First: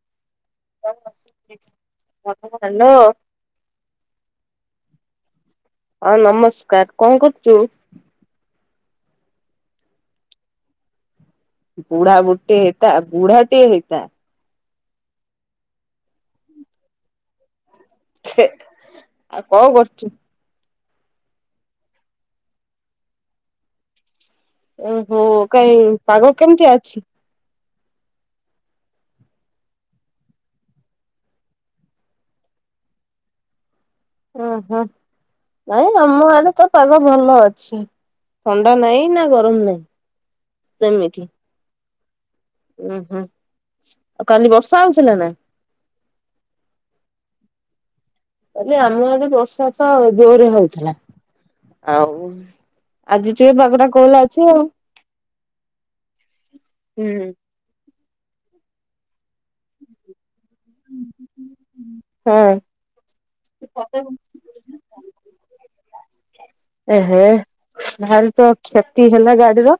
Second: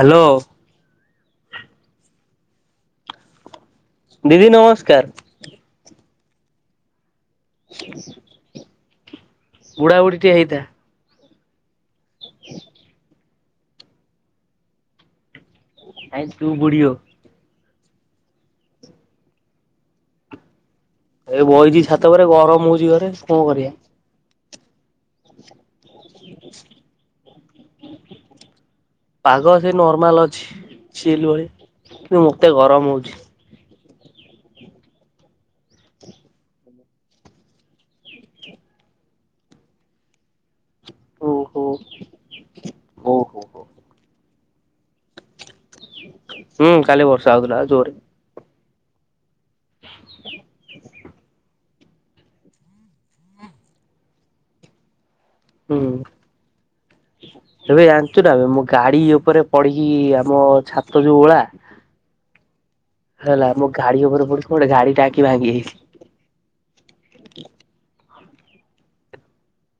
Hello. Hello. ଦିଦି ନମସ୍କାର୍। ହଁ ନମସ୍କାର୍ କଣ କରୁଚୁ। ବୁଢ଼ାବୁଢ଼ୀ ଟିଏ ହେଇଥା। ବୁଢ଼ାବୁଢ଼ୀ ଟେ ହେଇଥା। ବୁଢ଼ା ଟିଏ ହେଇଥା। ନାଇ ତୁ ବୁଢ଼ୀ ହୋ। ଆଉ କଣ କରୁଚୁ। ଏ ବଇଚି ଛାତ ଉପରେ ଗରମ ହଉଛି ଘରେ କଣ କରିବା। ଓ ହୋ କାଇଁ ପାଗ କେମିତିଆ ଅଛି। [unintelligible] ପାଗ ସେ ନର୍ମାଲ ଅଛି ଚିଲ୍ ଭଳି କିନ୍ତୁ ମତେ ଗରମ ହଉଚି। ଓ ହୋ ନାଇଁ ଆମ ଆଡେ ତ ପାଗ ଭଲ ଅଛି। ଥଣ୍ଡା ନାହିଁ ନା ଗରମ ନାହିଁ ସେମିତି। ଓହୋ ଉ ହଉ ହୁଁ ହଉ ହଉ। ଆଉ କାଲି ବର୍ଷା ହଉ ହୁଁ କାଲି ବର୍ଷା ହଉଥିଲା ପା ଜୋରେ। କାଲି ଆମ ଆଡେ ବର୍ଷା ତ ଜୋରେ ହଉଥିଲା। ଆଉ ଆଜି ଠୁ ଏ ପାଗ ଟା କୋହଲା ଅଛି ଆଉ। ହୁଁ ହୁଁ ଏବେ ଆ ଆଠୁଟାବେ ମୋ ଗାଡି ଉପରେ ପଡିକି ଆମ ଛାତ ଯୋଉ ଓଳା ହଁ। ହେଲା ମୋ ଗାଡି ଉପରେ ପଡିକି ଗୋଟେ ଗାଡି ଟାଙ୍କି ଭାଙ୍ଗି ଯାଇଛି। ଏ ହେ ଭାରି ତ କ୍ଷତି ହେଲା ଗାଡିର।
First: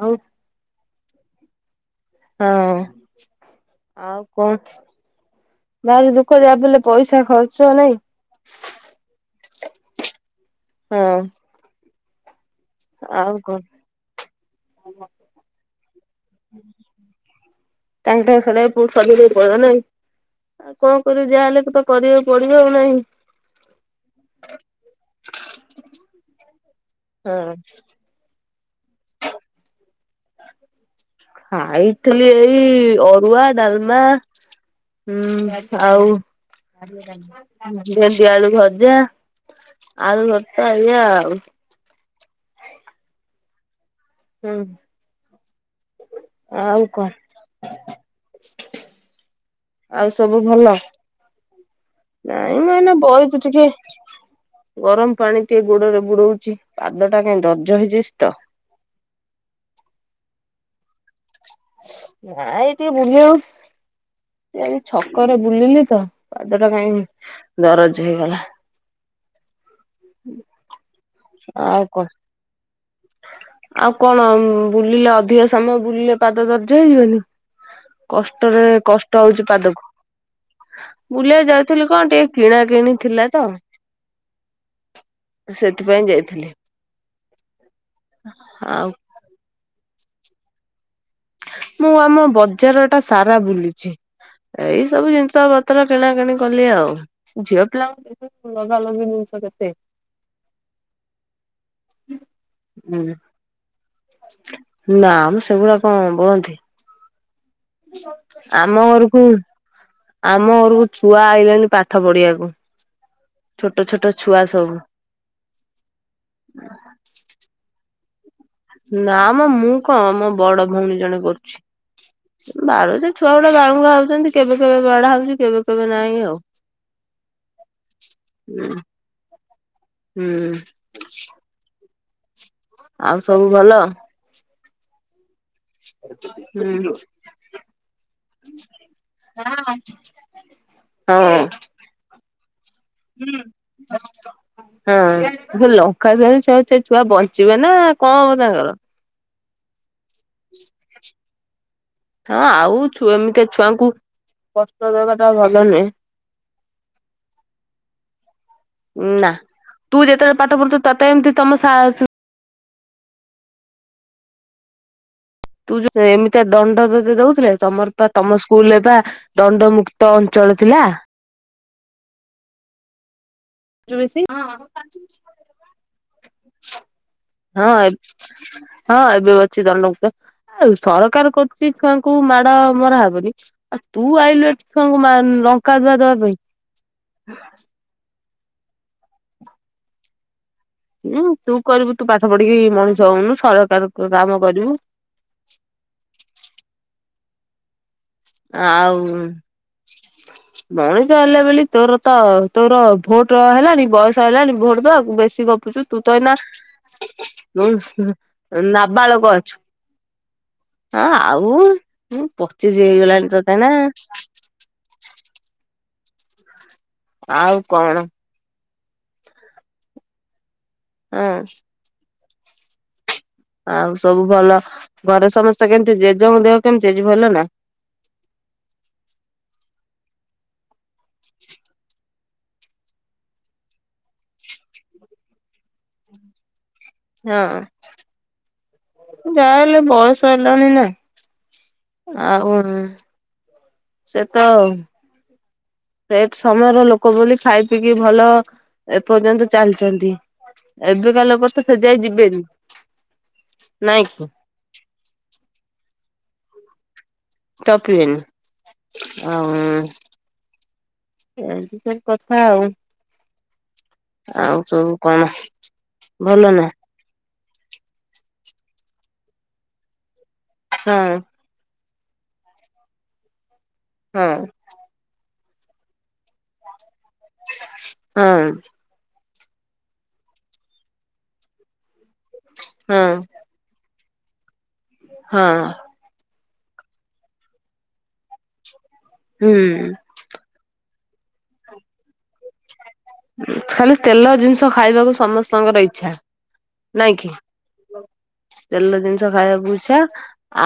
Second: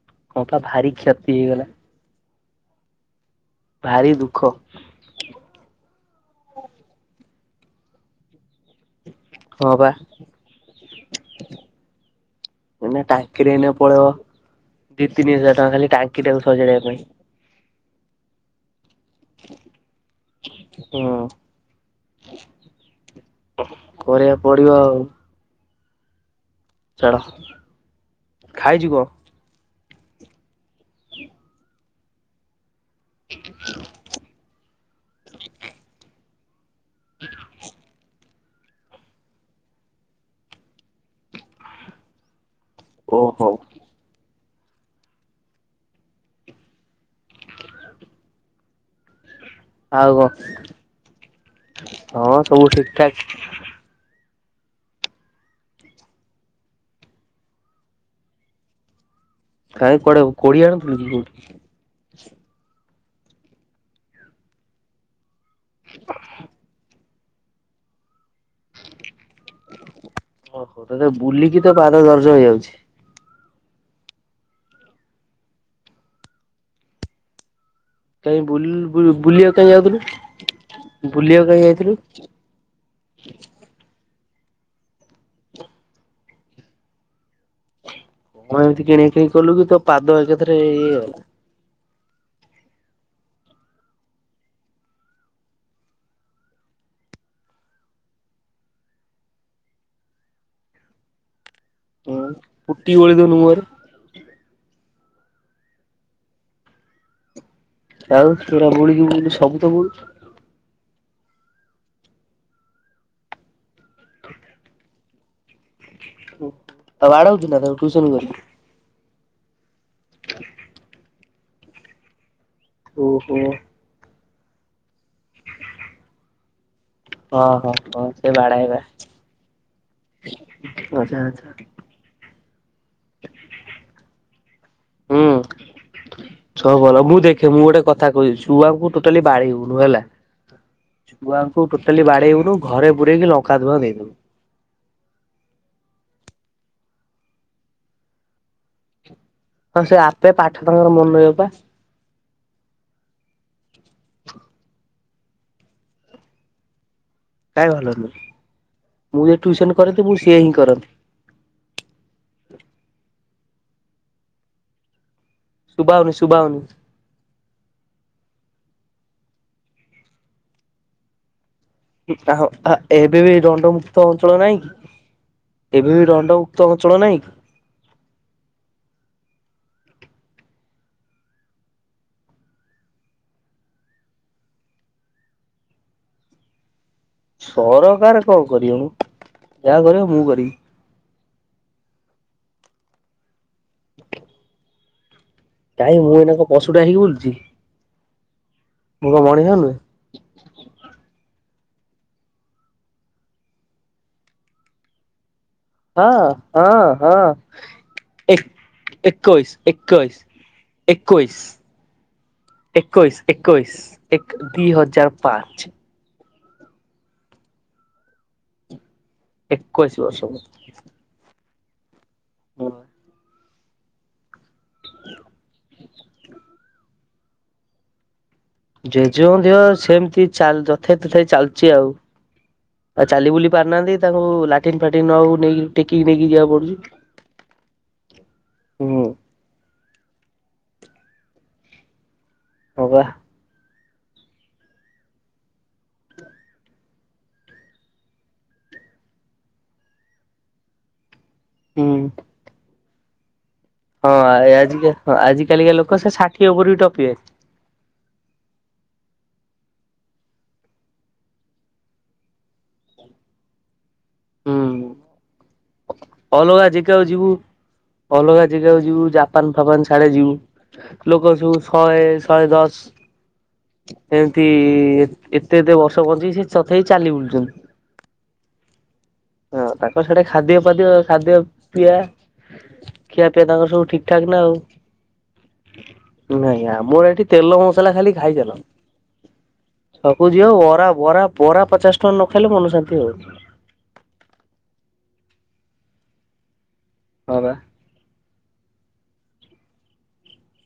ଆଉ ହଁ ପା ଭାରି କ୍ଷତି ହେଇଗଲା। ହଁ। ଭାରି ଆଉ ଦୁଃଖ କଣ ଯାହେଲେ ଦୁଃଖ ଯାହାବି ହେଲେ ପଇସା ଖର ଚ ନାଇ ହଁ ବା ହଁ। ଏଇନା ଆଉ ଟାଙ୍କିରେ କଣ ଏଇନା ପଳେଇବ। ଦି ତିନି ହଜାର ଟଙ୍କା ଖାଲି ଟାଙ୍କି ଟାକୁ ସଜାଡିବା ପାଇଁ। ତାଙ୍କ ତାଙ୍କ ସଜଡି ସଜାଡି ବାକୁ ପଡିବ ନାଇଁ। ଆ କଣ ହୁଁ କରିବି ଯାହାହେଲେ ବି ତ କରିବାକୁ ପଡିବ ଆଉ ନାହିଁ। କରିବାକୁ ପଡିବ ଆଉ। ହଁ। ଖାଇଯିବ। ଖାଇଥିଲି ଏଇ ଅରୁଆ ଡାଲମା। ହୁଁ ଆଉ ଭେଣ୍ଡିଆଳୁ ଭଜା। ଆଳୁ ଭରତା ଏଇଆ ଆଉ। ଓ ହୋ। ହୁଁ। ଆଉ କ ଆଉ ସବୁ ଭଲ ହଁ ନାଇଁ ସବୁ ମୁଁ ଠିକ ଏଇନା ଠାକ। ବଇଚି ଟିକେ। ଗରମ ପାଣି ଟିକେ ଗୋଡରେ ବୁଡଉଚି। ପାଦ ଟା କାଇ ଦର୍ଜ ହେଇଯାଇଚି ତ। [inaudible] କାଇଁ କୁଆଡେ କୋଡି ଆଣୁଥିଲୁ କି କୋଉଠି? ନା ଏଇ ଟିକେ ବୁଲୁ ଏଇ ଛକରେ। ବୁଲିଲି ତ ପାଦ ଟା କାଇଁ ଦରଜ ହେଇଗଲା। ଓହୋ ତ ବୁଲିକି ତୋ ଆଉ ପାଦ କଣ ଦରଜ ହେଇଯାଉଚି। ଆଉ କଣ ବୁଲିଲେ ଅଧିକ ସମୟ ବୁଲିଲେ ପାଦ ଦର୍ଜ ହେଇଯିବନି। କାଇଁ ବୁଲ କଷ୍ଟରେ କଷ୍ଟ ହଉଚି ବୁଲିବାକୁ କାଇଁ ପାଦକୁ। ଯାଉଥିଲୁ ବୁଲିବାକୁ ବୁଲିଆକୁ କାଇଁ ଯାଉଥିଲି ଯାଇଥିଲୁ? କଣ ଟିକେ କିଣା କିିଣି ଥିଲା ତ। ସେଥିପାଇଁ ଯାଇଥିଲି। କଣ ଏମିତି ଆଉ କିଣ କିଣି କଲୁ କି ତୋ ପାଦ ଏକାଥରେ ଇଏ ହେଲା? ମୁଁ ଆମ ବଜାର ଟା ସାରା ବୁଲିଛି। ଏଇ ସବୁ ଜିନିଷ ପତ୍ର କିଣା କିିଣି କଲି ଆଉ ଝିଅ ପିଲାଙ୍କୁ ଲଗାଲଗି ଜିନିଷ କେତେ ହ ପୁଟି ବଳି ଦଉନୁ ମୁଁହରେ ନା ମୁଁ ସେଗୁଡା କଣ ବୋଳନ୍ତି। ଆଉ ପୁରା ଆମ ବୋଳିକି ଘରକୁ ବୁଲିଲୁ ସବୁ ତ ବୋଳୁଛୁ। ଆମ ଘରକୁ ଛୁଆ ଆଇଲେଣି ପାଠ ପଢିବାକୁ, ଛୋଟ ଛୋଟ ଛୁଆ ସବୁ। ଆଉ ବାଡ଼ଉଛୁ ନା ତାକୁ ଟୁସନ କରିକି ନା ମ ମୁଁ କଣ ମୋ ବଡ ଭଉଣୀ ଜଣେ କରୁଛି ବାଳୁତ ଓହୋ ଛୁଆ ହଁ ଗୁଡା ବାଳୁଙ୍ଗା ହଉଛନ୍ତି, କେବେ କେବେ ବଡା ହଉଛି କେବେ କେବେ ନାହିଁ ଆଉ। ହଁ ହଁ ହଁ ସେ ହୁଁ ବାଡେଇବା ହୁଁ ଆଛା ଆଛା। ଆଉ ସବୁ ଭଲ? ହୁଁ। ସବ ହୁଁ ଭଲ ମୁଁ ଦେଖେ ମୁଁ ଗୋଟେ କଥା କହୁଛିି, ଛୁଆଙ୍କୁ ଟୋଟାଲି ବାଡେଇ ବୁନୁ ହେଲା ହଁ। ଛୁଆଙ୍କୁ ଟୋଟାଲି ବାଡେଇବୁନୁ ଘରେ ପୁରେଇକି ଲଙ୍କା ଧୁଆ ଦେଇଦବୁ। ହଁ ସେ ଲଙ୍କଧୁଆ ସେ ଛୁଆ ବଞ୍ଚିବେ ନା କଣ ହବ ତାଙ୍କର? ହଁ ସେ ଆପେ ପାଠ ତାଙ୍କର ମନ ରହିବ ପା। ହଁ ଆଉ ଏମିତି ଛୁଆଙ୍କୁ କଷ୍ଟ ଦବା ଟା ଭଲ ନୁହେଁ। କାଇ ଭଲ ନୁହଁ? ମୁଁ ନା। ଯଦି ଟ୍ୟୁସନ କରେ ତୁ ତ ମୁଁ ଯେତେବେଳେ ସିଏୟା ପାଠ ହିଁ ପଢୁଥିଲୁ ତତେ ଏମିତି ତମ ସା କରନ୍ତି। ତୁ ଶୁଭା ଯୋଉ ହଉନି ଶୁଭା ଏମିତି ହଉନି ଦଣ୍ଡ ଦଉଥିଲେ ତମର ତମ ସ୍କୁଲରେପା ଦଣ୍ଡମୁକ୍ତ ଅଞ୍ଚଳ ଥିଲା। ଆ ଏବେ ବି ଦଣ୍ଡମୁକ୍ତ [unintelligible] ହଁ ଅଞ୍ଚଳ ନାହିଁ କି ଏବେ ବି ଦଣ୍ଡମୁକ୍ତ ଅଞ୍ଚଳ ନାହିଁ କି? ହଁ। ଅଛି ଦଣ୍ଡ ଆଉ ସରକାର କରୁଛି ଛୁଆଙ୍କୁ ମାଡ ମରାହବନି ଆଉ ତୁ ଲଙ୍କା ଧୁଆ ଦବା ପାଇଁ। ସରକାର କଣ କରିବମ ଯାହା କରିବ ମୁଁ କରିବି। ତୁ କରିବୁ ତୁ ପାଠ ପଢିକି ମଣିଷ ହଉନୁ ସରକାର କାମ କରିବୁ। କାଇଁ ମୁଁ ଏଇନା କଣ ପଶୁଟା ହେଇକି ବୁଲୁଛି। ଆଉ ମୁଁ କଣ ମଣିଷ ନୁହେଁ ମଣିଷ ହେଲା ବୋଲି ତୋର ତ ତୋର ଭୋଟ ହେଲାଣି ବୟସ ହେଲାଣି ଭୋଟ ଦବା ବେଶୀ ପୁଛୁ ତୁ ତ ହଁ ଏନା ହଁ ହଁ ଏକ ନାବାଳକ ଅଛୁ। ଏକୋଇଶ ଏକୋଇଶ ହଁ ଏକୋଇଶ। ଆଉଁ ପଚିଯାଇ ଏକୋଇଶ ଏକୋଇଶ ଏକ ଦିଇ ହଜାର ପାଞ୍ଚ ଆଉ କଣ? ଏକୋଇଶ ବର୍ଷ। ହଁ। ହ। ଆଉ ସବୁ ଭଲ ଘରେ ସମସ୍ତେ କେମିତି ଜେଜେଙ୍କ ଦେହ କେମିତି ଭଲ ନା? ଜେଜେକଂ ଦିହ ସେମତି ଯଥେ ତଥ ଚାଲିଛି ଆଉ ଆଉ ଚାଲି ବୁଲି ପାରୁନାହାନ୍ତି, ତାଙ୍କୁ ଲାଟିନ୍ ଫାଟିନ୍ ନଉ ନେଇକି ଟେକିକି ନେଇକି ଯିବା ପଡୁଛି। ହଁ ହୁଁ ଯ ବୟସ ହେଲାଣି ନା, ଆଉ ହଁ ବା ସେ ତ ସେ ସମୟର ଲୋକ ବୋଲି ଖାଇ ପିିଇ କି ଭଲ ଏପର୍ଯ୍ୟନ୍ତ ଚାଲିଛନ୍ତି। ଏବେକା ଲୋକ ତ ସେ ହୁଁ। ଯାଇ ଯିବେନି ନାଇଁ ହଁ କି ଆ ଆ ଆଜି କାଲିକା ଲୋକ ସେ ଷାଠିଏ ଓପରକୁ ବି ଟପିବେ ଟପିବନି ଆଉ ଏମିତିି ସବୁ କଥା ଆଉ ଆଉ ହୁଁ। ସବୁ କଣ? ଭଲ ଅଲଗା ନା ଜିଗାକୁ ଯିବୁ ଅଲଗା ଜିଗାକୁ ଯିବୁ ଜାପାନ ଫାପାନ ସାଡେ ଯିବୁ ହଁ ଲୋକ ସବୁସହେ ଶହେ ଶହେ ଦଶ ହଁ ଏମିତି ଏତେ ଏତେ ବର୍ଷ ବଞ୍ଚକି ସେ ତଥାପି ଚାଲି ବୁଲୁଛନ୍ତି । ହଁ ହଁ ତାଙ୍କ ସେଟା ଖାଦ୍ୟ ପାଦ୍ୟ ଖାଦ୍ୟ ପିଇଆ ହଁ ଖିଆ ପିଇବା ତାଙ୍କର ସବୁ ଠିକ ଠିକ ଠାକ ନା ଆଉ ହଁ ନାଇଁ ଆମର ଏଠି ତେଲ ମସଲା ଖାଲି ଖାଇଚଲ ହୁଁ ଛକକୁ ଯିବ ବରା ବରା ପରା ପଚାଶ ଟଙ୍କା ନ ଖାଇଲେ ମନଶାନ୍ତି ଖାଲି ତେଲ ଜିନିଷ ଖାଇବାକୁ ସମସ୍ତଙ୍କର ଇଛା । ନାଇଁ କିି? ହଁ ବା। ତେଲ ଜିନିଷ ଖାଇବାକୁ ଇଛା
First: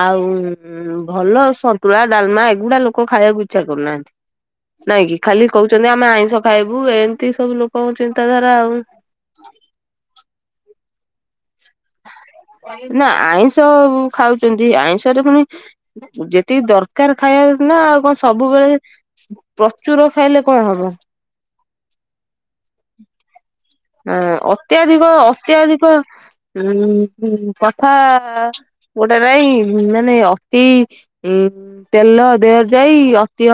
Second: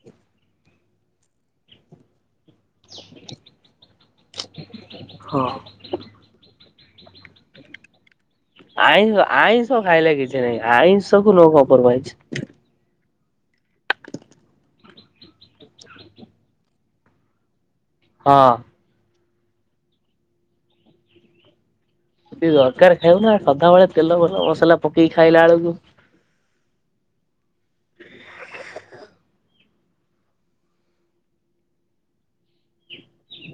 ଆଉ ଭଲ ସନ୍ତୁଳା ଡାଲମା ଗୁଡା ଲୋକ ଖାଇବାକୁ ଇଚ୍ଛା କରୁନାହାନ୍ତି, ନାଇଁ କିି, ହଁ ଖାଲି କହୁଛନ୍ତି ଆମେ ଆଇଁଷ ଖାଇବୁ ଏ ଏଇ ସବୁ ଲୋକ ହଉଛନ୍ତି ଆଇଁଷ, ଆଇଁଷ ଖାଇଲେ କିଛି ନାହିଁ, ଆଇଁଷ କୁ ନୋ କମ୍ପରମାଇଜ୍ । ନା ଆଇଁଷ ଖାଉଛନ୍ତି, ଆଇଁଷରେ ପୁଣି ଯେତିକି ଦରକାର ଖାଇବା ନା ଆଉ କଣ ହଁ। ସବୁବେଳେ ପ୍ରଚୁର ଖାଇଲେ କଣ ହବ? [unintelligible] ଦରକାର ଖାଇବୁନା, ସଦାବେେଳେ ତେଲ ମସଲା ଅତ୍ୟାଧିକ ପକେଇକି ଖାଇଲା ବେଳକୁ ଅତ୍ୟାଧିକ ଉଁ ହୁଁ କଥା, ଗୋଟେ ନାଇଁ ମାନେ ଅତି ଉଁ ତେଲ ଦେହ ଯାଇ ଅତି,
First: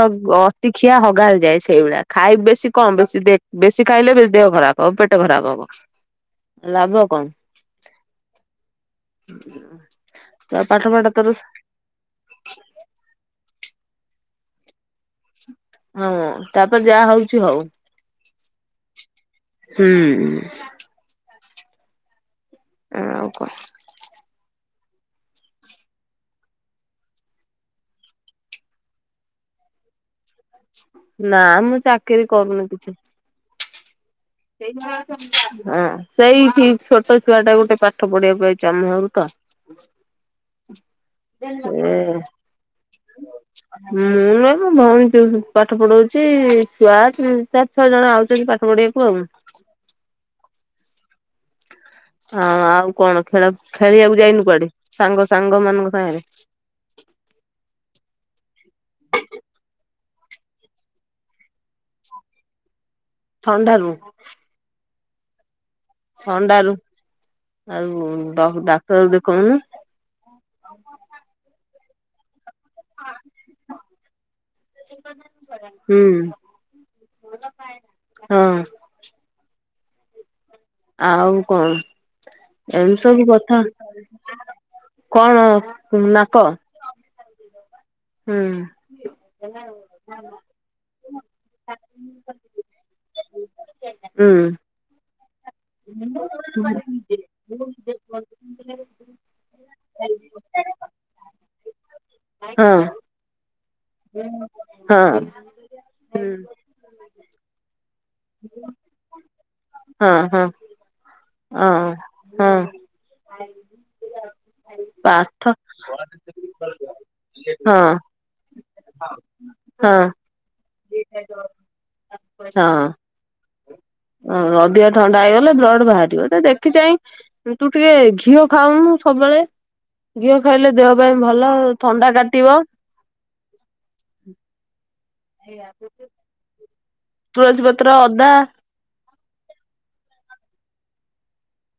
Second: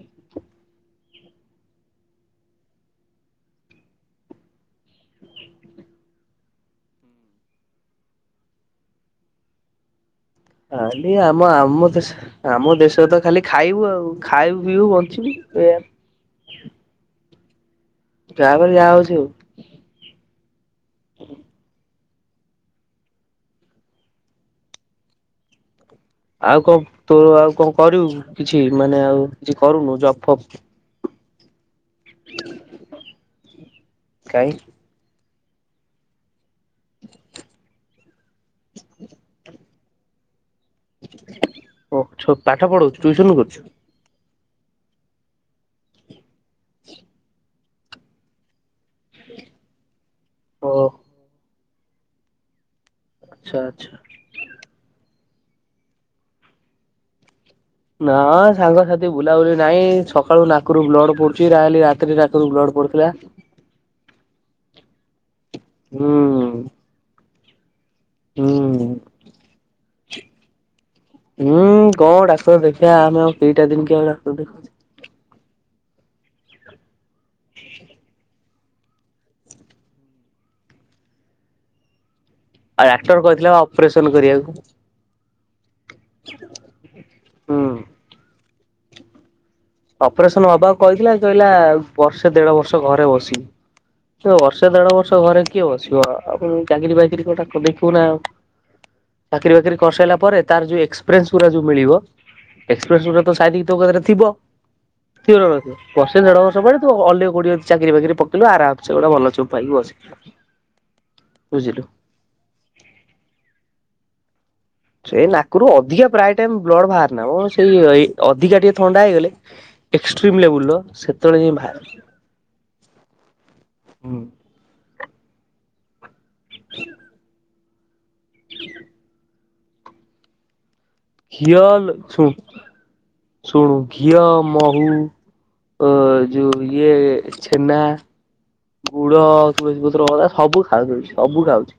ଅତିଖିଆ ହଗାରେ ଯାଏ ସେଇଭଳିଆ, ଖାଇ ବେଶୀ କମ ବେଶୀ ଦେଖ୍, ବେଶୀ ଖାଇଲେ, ଦେହ ଖରାପ ହବ, ପେଟ ଖରାପ ହବ, ଲାଭ କଣ ହ [unintelligible] ଖାଲି ଆମ, ଆମ ଦେଶ, ଆମ ଦେଶରେ ତ ଖାଲି ଖାଇବୁ ଆଉ, ଖାଇବୁ, ପିଇବୁ, ବଞ୍ଚିବୁ । ହଁ ତାପରେ ଯାହା ହଉଛି, ହଉ ଯାପରେ ଯା ହଉଛି ହଉ। ହୁଁ ଆଉ କହ? ଆଉ କଣ ତୋ ଆଉ କଣ କରିବୁ? କିଛି ମାନେ ଆଉ କିଛି କରୁନୁ, ଜପ୍ ଫବ୍ । ନା ମୁଁ ଚାକିରି କରୁନି କିଛି କାଇଁ ହଁ ସେଇ ଛୋଟ ଛୁଆ ଟା ଗୋଟେ ପାଠ ପଢିବାକୁ ଆଇଛି ଆମ ଘରକୁ ତ ଓ ଏ ଛୋ ପାଠ ପଢଉଛୁ ଟିୟୁସନ କରୁଛୁ? ହୁ ନା ମ ଭଉଣୀ ଟୁଇସ ପାଠ ପଢଉଛି ଛୁଆ ଚାରି ଛଅ ଜଣ ଆଉଛନ୍ତି ପାଠ ପଢିବାକୁ ଆଉ [inaudible] ଓ ହଁ ଆଉ କଣ ଖେଳ ଆଚ୍ଛା ଆଚ୍ଛା। ଖେଳିବାକୁ ଯାଇନୁ କୁଆଡେ ସାଙ୍ଗ ସାଙ୍ଗମାନଙ୍କ ସାଙ୍ଗରେ ନା ସାଙ୍ଗସାଥି ବୁଲାବୁଲି ନାହିଁ ସକାଳୁ ନାକରୁ ବ୍ଲଡ ପଡୁଛି ରାଲି ରାତିରେ ନାକରୁ ବ୍ଲଡ ପଡୁ ଥଣ୍ଡାରୁ ହୁଁ ଥଣ୍ଡାରୁ, ଆଉ ଡ ହୁଁ। ଡାକ୍ତର ଦେଖଉନୁ? ହ ହ [unintelligible] ହୁଁ କଣ ଡାକ୍ତର ଦେଖିବା ଆମେ ଆଉ ଦିଟା ଦିନ କି ଆଉ ଡାକ୍ତର ଦେଖଛୁ ହୁଁ ହଁ ଆଉ କଣ, ଆଉ ଏମିତି ଡାକ୍ତର ସବୁ କହିଥିଲା କଥା। ଅପରେସନ କରିବାକୁ ହୁଁ। କଣ ନାକ ହୁଁ । ହୁଁ । ଅପରେସନ ହବାକୁ କହିଥିଲା, କହିଲା ବର୍ଷେ ଦେଢ ବର୍ଷ ଘରେ ବସିବି । ହୁଁ। ବର୍ଷେ, ଦେଢ ବର୍ଷ ଘରେ କିଏ ବସିବ, ଆଉ ଚାକିରି ବାକିରି କଥା ଦେଖିବୁ ନା ଆଉ ଚାକିରି ବାକିରି କରିସାଇଲା ପରେ, ତାର ଯୋଉ ଏକ୍ସପିରିଏନ୍ସ ଗୁରା ଯଉ ମିଳିବ, ହଁ ଏକ୍ସପିରିଏନ୍ସ ଗୁରା କ ହଁ। ଥିବରଥିବ ବର୍ଷେ ହୁଁ ଢ ବର୍ଷ ପଡେ ତୁ ଅଗ କୋଡିଏ ଚାିରି ବାକିରି [unintelligible] ପକେଇିଲୁ ଆରାମସେ ଗୋଟେ ଭଲ ଜବ୍ ପାଇକି ବସି ଓ ହଁ ସେ ପାଠ ନାକରୁ ଅଧିକା ପ୍ରାୟ ଟାଇମ ବ୍ଲଡ ବାହାରେନା ଓ ସେଇ ହଁ ଅଧିକା ଟିକେ ଥଣ୍ଡା ହେଇଗଲେ ହଁ। । ଏକ୍ସ୍ରିମ୍ ଲେବୁଲ ସେତେବେଳେ ଯାଏଁ ବାହାରେ। ହଁ। ହୁଁ। ଅଧିକା ଥଣ୍ଡା ହେଇଗଲେ ବ୍ଲଡ ବାହାରିବ ତ ଦେଖି ଚାଇଁ ତୁ ଟିକେ ଘି ଘିଅ ଖାଉନୁ ସବୁବେଳେ ଘିଅ ଖାଇଲେ ଦେହ ପାଇଁ ଭଲ ଘିଅ ମ ଥଣ୍ଡା କାଟିବ ଶୁନୁ ଶୁଣୁ ଘିଅ ମୋହୁ ଅ ଯୋ ଏ ତୁଳସୀ ଛେନା ପତ୍ର ଅଦା ଗୁଡ ତୁଳସୀ ପତ୍ର ଅଁଳା ସବୁ ଖାଇଦଉଚି ସବୁ ଖାଉଛି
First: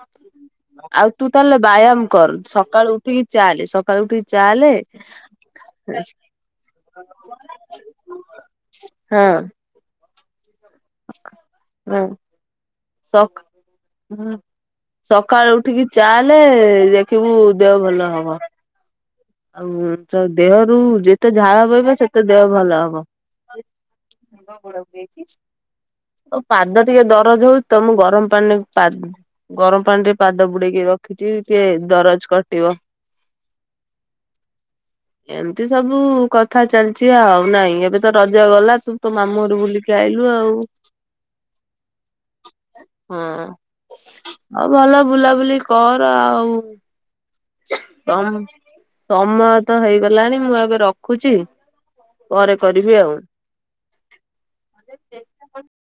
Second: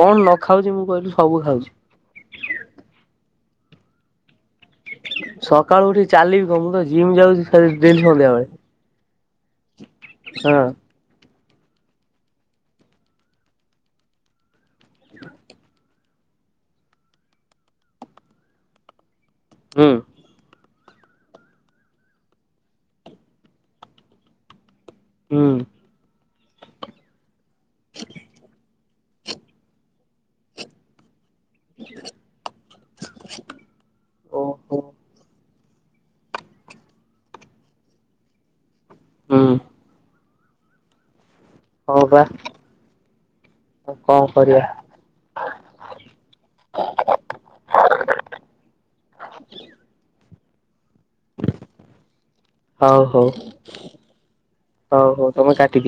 କଣ ନ ଖାଉଛି ମୁଁ ଆଉ କହିଲୁ ତୁ ସବୁ ତାହେଲେ ଖାଉଛି। ବ୍ୟାୟାମ କର୍ ସକାଳୁ ଉଠିକି ଚାଲେ ସକାଳୁ ଉଠିକି ଚାଲେ ସକାଳୁ ଉଠି ଚାଲିବି କଣ ମୁଁ ତ ଜିମ୍ ଯାଉଛି ଡେଲି ସନ୍ଧ୍ୟାବେଳେ [unintelligible] ହଁ ହଁ ହୁଁ ଶଖ ହଁ ସକାଲୁ ଉଠିକି ଚାଲେ ଦେଖିବୁ ଦେହ ଭଲ ହବ ହୁଁ ଆଉ ତ ଦେହ ତୁ ଯେତେ ଝାଳ ବହିବ ସେତେ ଦେହ ଭଲ ହବ ହୁଁ ପାଦ ଟିକେ ଦରଜ ହଉଛି ତ ମୁଁ ଗରମ ପାଣିରେ ପାଦ ଗରମ ପାଣିରେ ପାଦ ବୁଡେଇକି ରଖିଛି ଟିକେ ଦରଜ କଟିବ ଓ ହୋ ଏମିତି ସବୁ କଥା ଚାଲିଛି ଆଉ ନାଇଁ ଏବେ ତ ରଜ ଗଲା ତୁ ତୋ ମାମୁଁ ହୁଁ। ଘରୁ ବୁଲିକି ଆଇୁ ଲୁ ଆଉ ହ ବା ହୁ କଣ କରିବା ହଁ ଭଲ ବୁଲାବୁଲି କର ଆଉ କମ ସମୟ ତ ହେଇଗଲାଣି ମୁଁ ଏବେ ରଖ ରଖୁଛି ପରେ କରିବି ହଉ ଆଉ ହଉ ହଉ ହଉ ତମେ କାଟିଦିଅ।